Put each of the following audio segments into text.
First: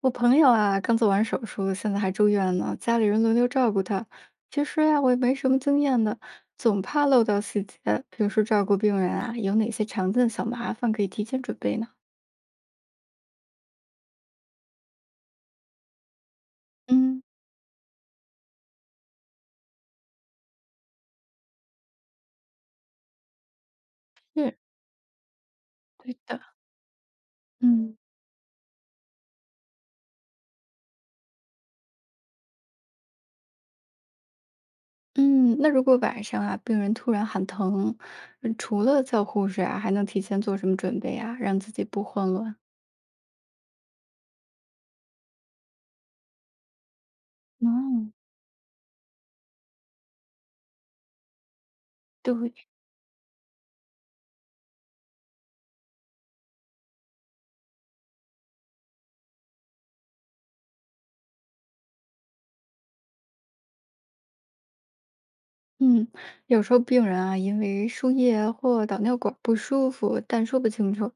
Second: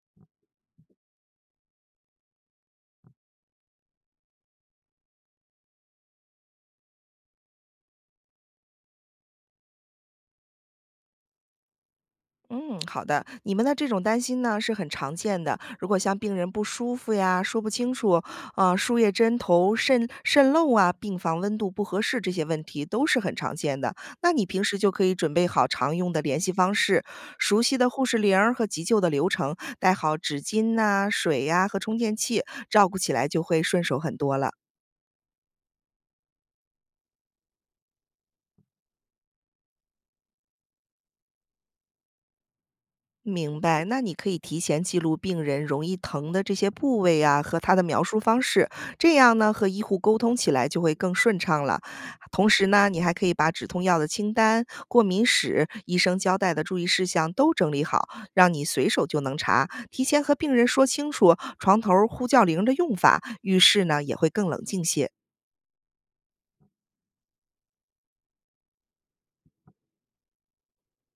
我朋友啊，刚做完手术，现在还住院呢，家里人轮流照顾他。其实呀、我也没什么经验的，总怕漏掉细节。比如说照顾病人啊，有哪些常见小麻烦可以提前准备呢？嗯，好的。你们的这种担心呢是很常见的。如果像病人不舒服嗯，呀、说不清楚啊、输液针头渗漏啊、病房温度不合适这些问题，都是很常见的。那你是平时就可以准备好常用对的联的。系方式、熟悉的嗯护士铃儿和急救的流程，带好纸巾呐、水呀、和充电器，照顾起来就会顺手很多了。嗯，那如果晚上啊，病人突然喊疼，除了叫护士啊，还能提前做什么准备啊，让自己不混乱？明白，那你可以提前记录病人容易疼的这些部位啊和他的描嗯，述方式，这样呢和医护沟通起来就会更顺畅了。同对。时呢，你还可以把止痛药的清单、过敏史、医生交代的注意事项都整理好，让你随手就能查。提前和病人说清楚床头呼叫铃儿的用法，遇事呢也会更冷静些。嗯，有时候病人啊，因为输液或导尿管不舒服，但说不清楚，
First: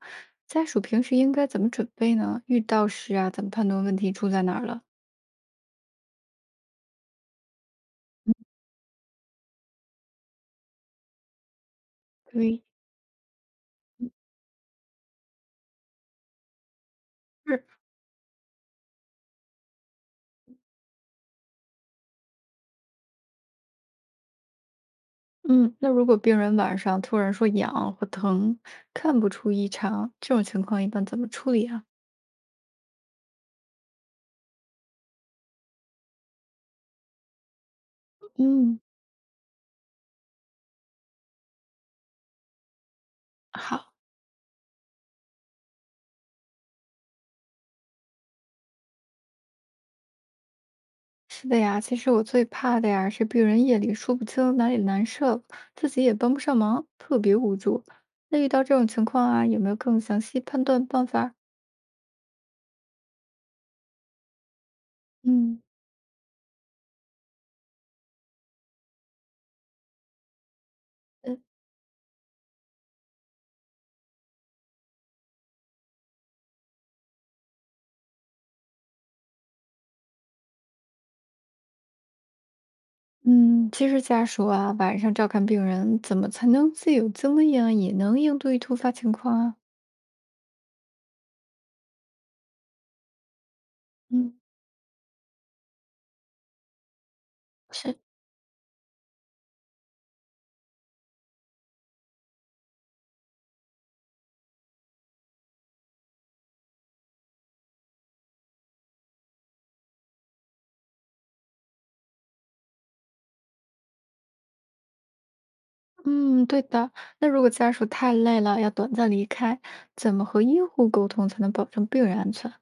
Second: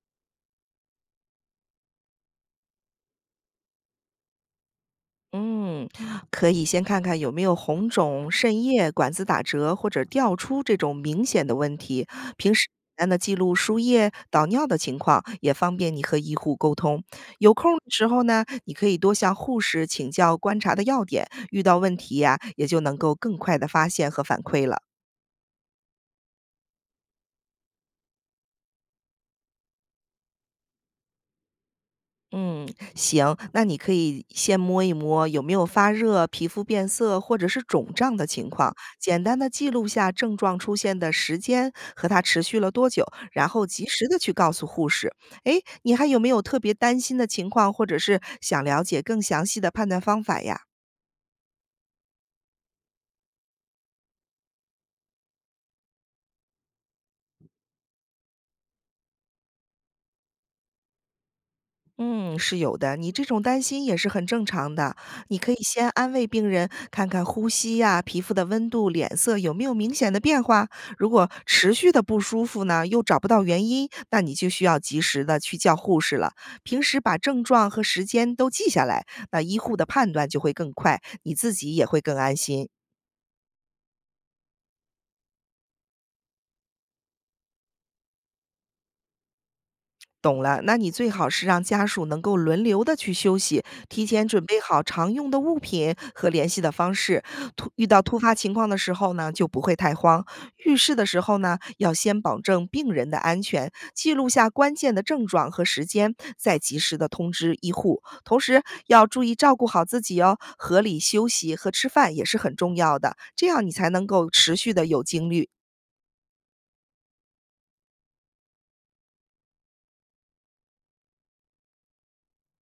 家属平时应该怎么准备呢？遇到时啊，怎么判断问题出在哪儿了？嗯，可以先看看有没有红肿、渗液、管子打折或者掉出这种明显的问题。平对，时简单的记录输液、导尿的情况，也方便你和医护沟通。有是，空的时候呢，你可以多向护士请教观察的要点，遇到问题呀、也就能够更快的发现和反馈了。嗯，那如果病人晚上突然说痒或疼，看不出异常，这种情况一般怎么处理啊？嗯，行，那你可以先摸一摸有没有发热、皮肤变色或者是肿胀的情况，嗯，简单的记录下症状出现的时间和它持续了多久，然后及好，时的去告诉护士。诶，你还有没有特别担心的情况，或者是想了解更详细的判断方法呀？是的呀，其实我最怕的呀是病人夜里说不清哪里难受，自己也帮不上忙，特别无助。那遇到这种情况啊，有没有更详细判断办法儿。嗯，是有的，你这种担心也是很正常的。你可以嗯，先安慰病人，看看呼吸呀、皮肤的温度、脸色有没有明显的变化。如果呃，持续的不舒服呢，又找不到原因，那你就需要及时的去叫护士了。平时把症状和时间都记下来，那医护的判断就会更快，你自己也会更安心。嗯，其实家属啊，晚上照看病人，怎么才能既有经验，也能应对突发情况啊？懂了，那你最好是让家属能够轮流的去休息，提前嗯准备好常用的物品和联系的方式。突遇是，到突发情况的时候呢，就不会太慌。遇事的时候呢，要先保证病人的安全，记录下关键的症状和时间，再及时的通知医护。同时要注意照顾好自己哦，合理休息和吃饭也是很重要的，这样你才能够持续的有精力。嗯，对的。那如果家属太累了，要短暂离开，怎么和医护沟通才能保证病人安全？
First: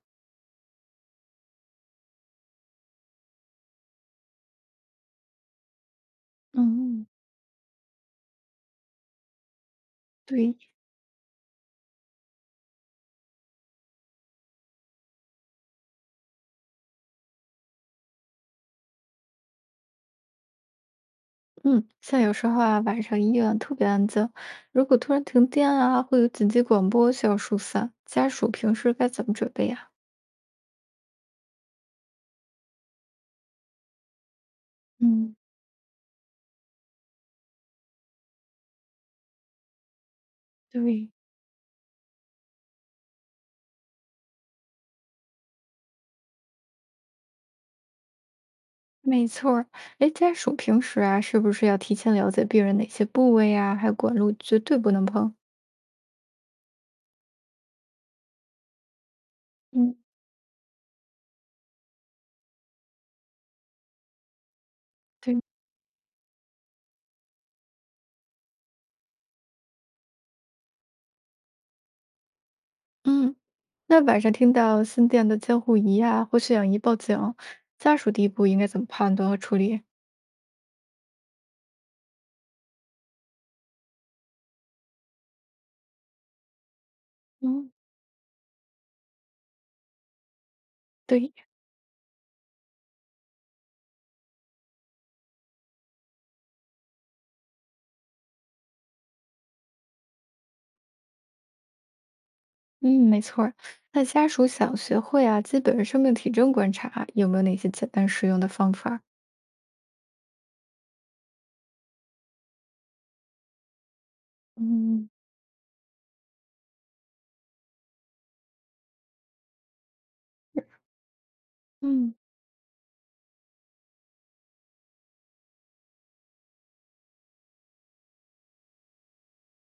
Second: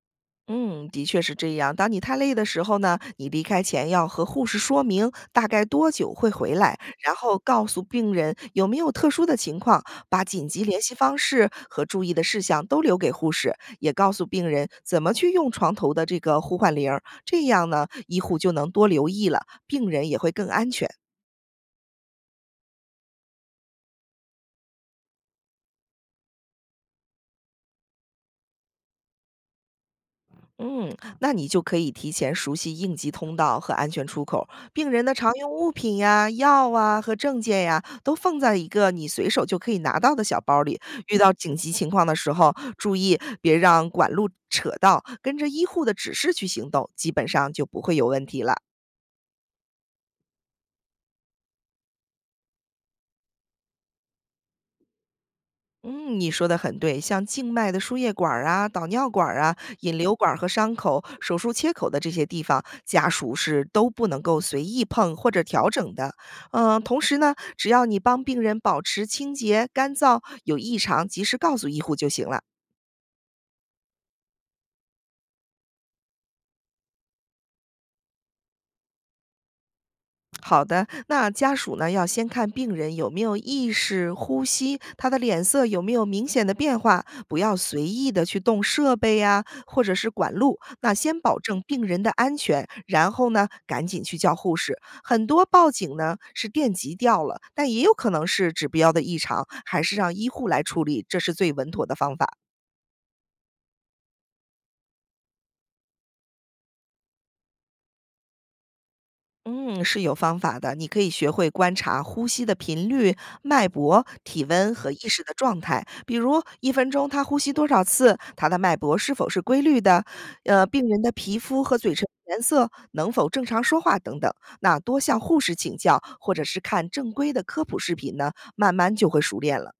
嗯，的确是这样。当你太累的时候呢，你离开前要和护士说明大概多久会回来，嗯，然后告诉病人有没有特殊的情况，把紧对，急联系方式和注意的事项都留给护士，也告诉病人怎么去用床头的这个呼唤铃儿，这样呢，医护就能多留意了，病人也会更安全。嗯，像有时候啊，晚上医院特别安静，如果突然停电啊，会有紧急广播需要疏散，家属平时该怎么准备呀？嗯，那你就可以提前熟悉应急通道和安全出口，病人的常嗯，用物品呀、药啊和证件呀，都放在一个你随手就可以拿到的小包里。对。遇到紧急情况的时候，注意别让管路扯到，跟着医护的指示去行动，基本上就不会有问题了。没错儿，哎，家属平时啊，是不是要提前了解病人哪些部位啊，还有管路绝对不能碰？嗯，你说的很对，像静脉的输液管儿啊、导尿管儿啊、嗯，引流管儿和伤口、手术切口的这些地方，家属是都不能够随意碰或对，者调整的。嗯、同时呢，只要你帮病人保持清洁、干燥，有异常及时告诉医护就行了。嗯，那晚上听到心电的监护仪啊或血氧仪报警，家属第一步应该怎么判断和处理？好的，那家属呢要先看病人有没有意识、呼吸，他的脸色有没有明显的变化，不要嗯，随意的去动设备呀、或者是管路。那先对，保证病人的安全，然后呢赶紧去叫护士。很多报警呢是电极掉了，但也有可能是指标的异常，还是让医护来处理，这是最稳妥的方法。嗯，没错儿。那家属想学会啊，基本生命体征观察，有没有哪些简单实用的方法？嗯，是有方法的。你可以学会观察呼吸的频率、脉搏、体温和意嗯。识的状态。比如，一分钟他呼吸多少次，他的脉搏是否是规律的，病人的皮肤和嘴唇嗯。颜色能否正常说话等等。那多向护士请教，或者是看正规的科普视频呢，慢慢就会熟练了。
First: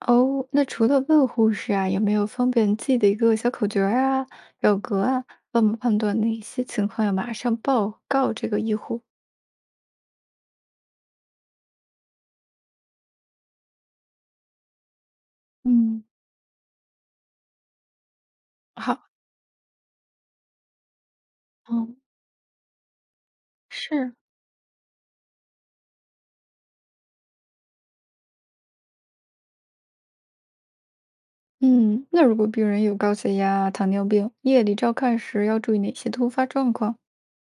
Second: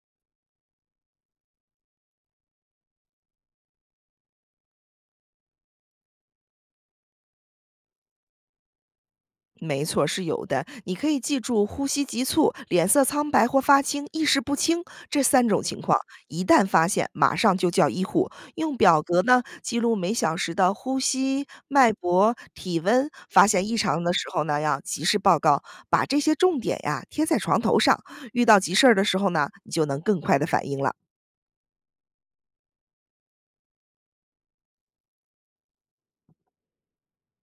哦，那除了问护士啊，有没有方便记的一个小口诀儿啊、表格啊，帮我们判断哪些情况要马上报告这个医护？没错，是有的。你可以记住呼吸急促、脸色苍白或发青、意识不清这三种情况，嗯，一旦发现，马上就叫医护。用表好，格呢记录每小时的呼吸、脉嗯，搏、体温，发现异常的是，时候呢要及时报告。把这些重点呀贴在床头上，遇到急事儿的时候呢，你就能更快的反应了。嗯，那如果病人有高血压、糖尿病，夜里照看时要注意哪些突发状况？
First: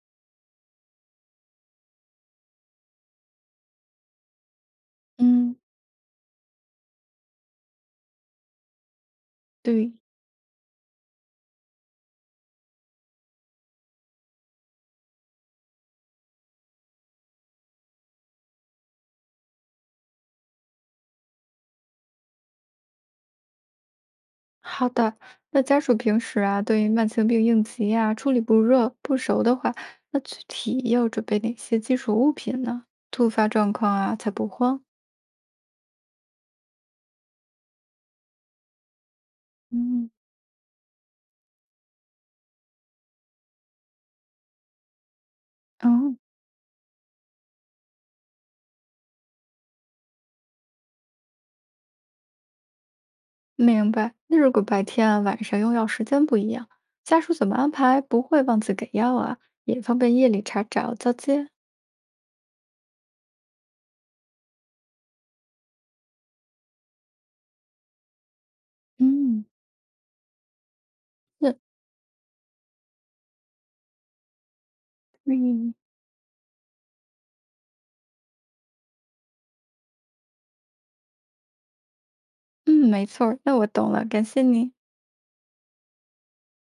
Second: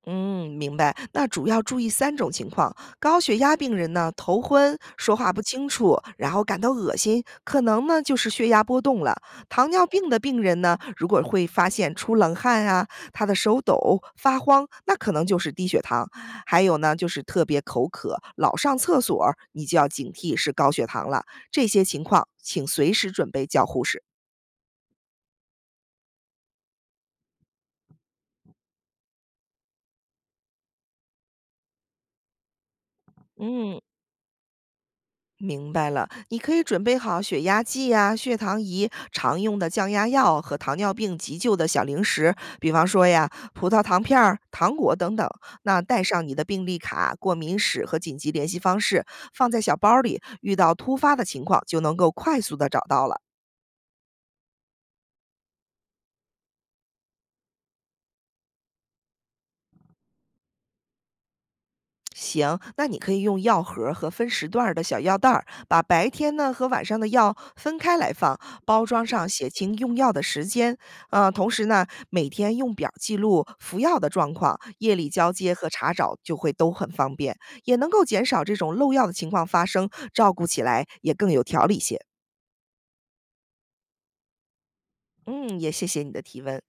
嗯，明白。那主要注意三种情况：高血压病人呢，头昏、说话不嗯，清楚，然后感到恶心，可能呢就是血压波动了；糖尿对，病的病人呢，如果会发现出冷汗啊，他的手抖、发慌，那可能就是低血糖；还有呢，就是特别口渴、老上厕所，你就要警惕是高血糖了。这些情况，请随时准备叫护士。好的。那家属平时啊，对慢性病应急啊，处理不热不熟的话，那具体要准备哪些基础物品呢？突发状嗯。况啊，才不慌。明白了，你可以准备好血压计呀、血糖仪、常用的降压嗯。药和糖尿病急救的小零食，比方说呀，葡萄糖片儿、糖果等等。那带哦，上你的病历卡、过敏史和紧急联系方式，放在小包里，遇到突发的情况就能够快速的找到了。明白。那如果白天啊、晚上用药时间不一样，家属怎么安排不会忘记给药啊？也方便夜里查找交接。行，那你可以用药盒儿和分时段儿的小药袋儿，把白天呢和晚上的药分开来放，包装上嗯，写清用药的时间。同是，时呢，每天用表记录服药的状况，夜里交接和嗯查找就会都很方便，也能够减少这种漏药的情况发生，照顾起来也更有条理些。嗯，没错儿那我懂了，感谢你。嗯，也谢谢你的提问。